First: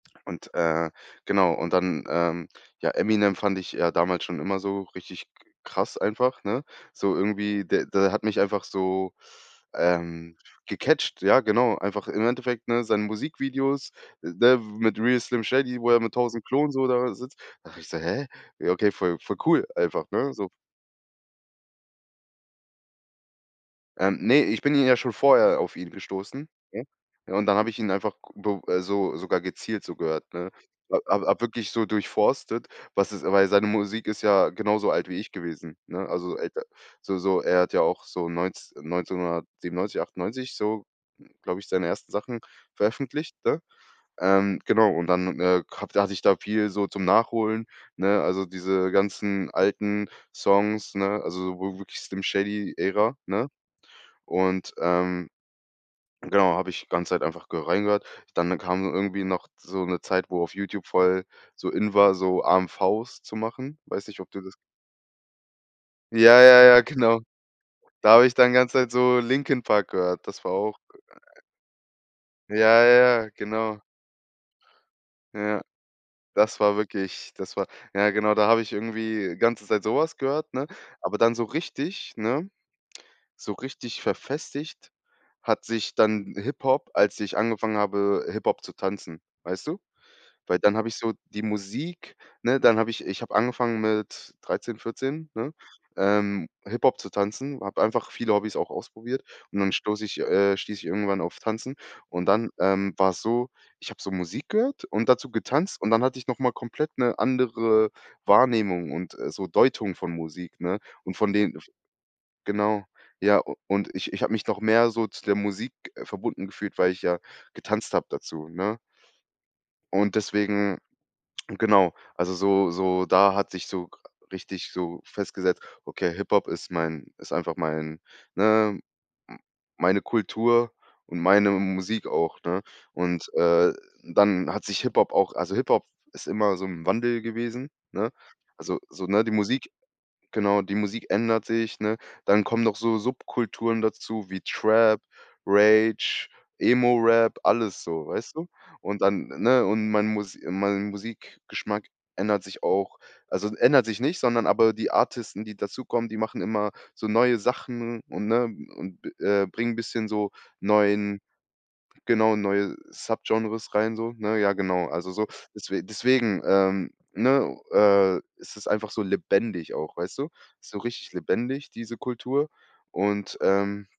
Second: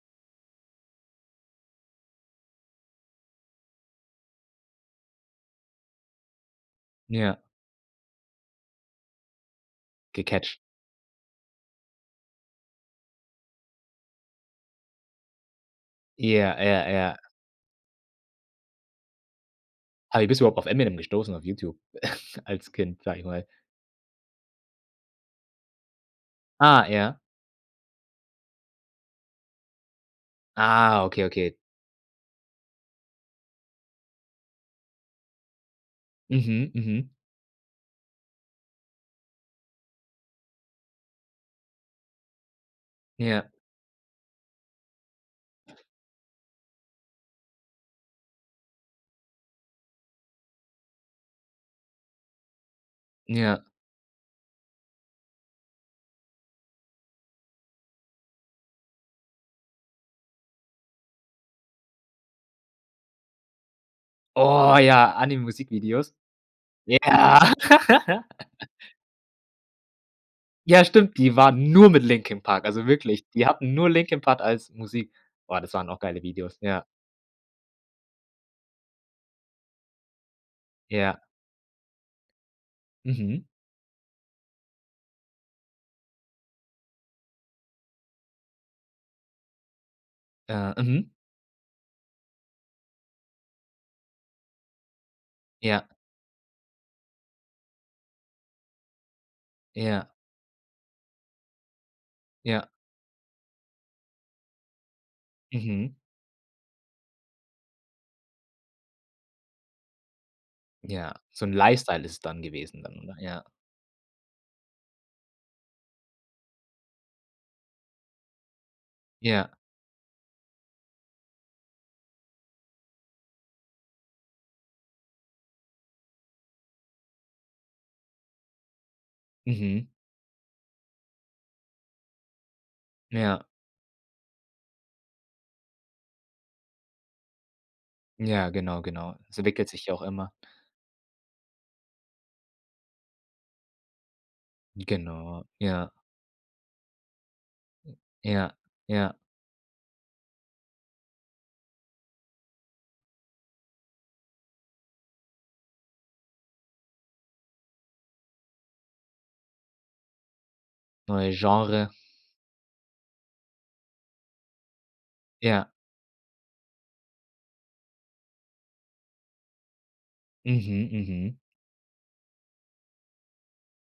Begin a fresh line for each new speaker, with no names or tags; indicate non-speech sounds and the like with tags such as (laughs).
Und, äh genau und dann, ähm, ja, „Eminem" fand ich ja damals schon immer so richtig k krass einfach, ne? So
Ja.
irgendwie, der der hat mich einfach so, ähm,
Gecatcht.
gecatcht, ja, genau, einfach im Endeffekt, ne, seine Musikvideos, ne, mit „Real Slim Shady", wo er mit 1.000
Ja,
Klonen so
ja,
da
ja.
sitzt. Dachte habe ich gesagt: „Hä?“ Ja, okay, voll voll cool einfach,
Aber wie
ne?
bist du
So.
überhaupt auf „Eminem“ gestoßen auf Youtube (chuckles) als Kind, sage ich mal?
Ähm, ne, ich bin ihn ja schon vorher auf ihn gestoßen, ja?
Ah, ja.
Ja, und dann habe ich ihn einfach g b äh, so sogar gezielt, so gehört, ne? Ha
Ah,
hab
okay,
hab
okay.
wirklich so durchforstet, was es weil seine Musik ist ja genauso alt wie ich gewesen, ne? Also, so älter
Mhm, mhm.
so so er hat ja auch so neunz 1997, 98 so, glaube ich, seine ersten Sachen veröffentlicht,
Ja.
ne? Ähm, genau, und dann äh, hatt hatte ich da viel so zum Nachholen, ne? Also, diese ganzen alten Songs, ne? Also, w wirklich „Slim Shady" Ära, ne?
Ja.
Und, ähm, genau, habe ich ganze Zeit einfach ge reingehört. Dann kam irgendwie noch so 'ne Zeit, wo auf Youtube voll so in war, so AMVs zu machen. Weiß nicht, ob du das
Oh ja, Anime-Musikvideos?
Ja, ja, ja, genau.
Ja.
Da habe ich dann
(laughs)
ganze Zeit so „Linkin Park" gehört. Das war auch
Ja, stimmt, die waren nur mit „Linkin
Ja
Park". Also
ja
wirklich,
ja,
die hatten
genau.
nur „Linkin Park" als Musik. Boah,
Ja,
das waren auch geile Videos,
das war
ja.
wirklich, das war ja, genau, da habe ich irgendwie ganze Zeit so was gehört, ne? Aber
Ja.
dann so richtig, ne,
Mhm.
so richtig verfestigt hat sich dann Hip-Hop, als ich angefangen habe, Hip-Hop zu tanzen, weißt du? Weil
Ah,
dann hab ich
mhm.
so die Musik, ne, dann habe ich ich habe angefangen mit 13, 14, ne,
Ja.
ähm, Hiphop zu tanzen, habe einfach viele Hobbys auch ausprobiert und dann stoße
Ja.
ich äh, stieß ich irgendwann auf Tanzen und dann,
Ja.
ähm, dann war's so, ich habe so Musik gehört und dazu getanzt und
Mhm.
dann hatte ich noch mal komplett 'ne andere Wahrnehmung und, äh, so Deutung von Musik, ne?
Ja,
Und von
so 'n
denen f
Lifestyle ist dann gewesen
Genau.
dann, oder?
Ja,
Ja.
u und ich ich habe mich noch mehr so zu der Musik verbunden gefühlt, weil ich ja getanzt hab dazu, ne?
Ja.
Und deswegen genau, also so so da hat sich so richtig so festgesetzt: „Okay, Hip-Hop ist mein ist einfach mein ne, m
Mhm.
meine Kultur und meine Musik auch“, ne? Und,
Ja.
äh, dann hat sich Hip-Hop auch also, Hip-Hop ist immer so im Wandel gewesen, ne?
Ja,
Also
genau,
so
genau.
ne, die
Es entwickelt
Musik
sich auch immer.
genau, die Musik ändert sich, ne? Dann kommen noch so Subkulturen dazu wie
J
Trap,
genau, ja.
Rage, Emo Rap, alles so, weißt du?
Ja,
Und
ja.
dann, ne? Und mein Mus mein Musikgeschmack ändert sich auch also, ändert sich nicht, sondern aber die Artisten, die dazukommen, die machen immer so neue Sachen und ne und b äh, bringen bisschen so neuen
Neue Genre.
genau, neue Subgenres rein so, ne? Ja, genau. Also, so
Ja.
deswe deswegen, ähm, ne, äh, ist es einfach so lebendig auch, weißt du? Ist so
Mhm,
richtig
mhm.
lebendig, diese Kultur und, ähm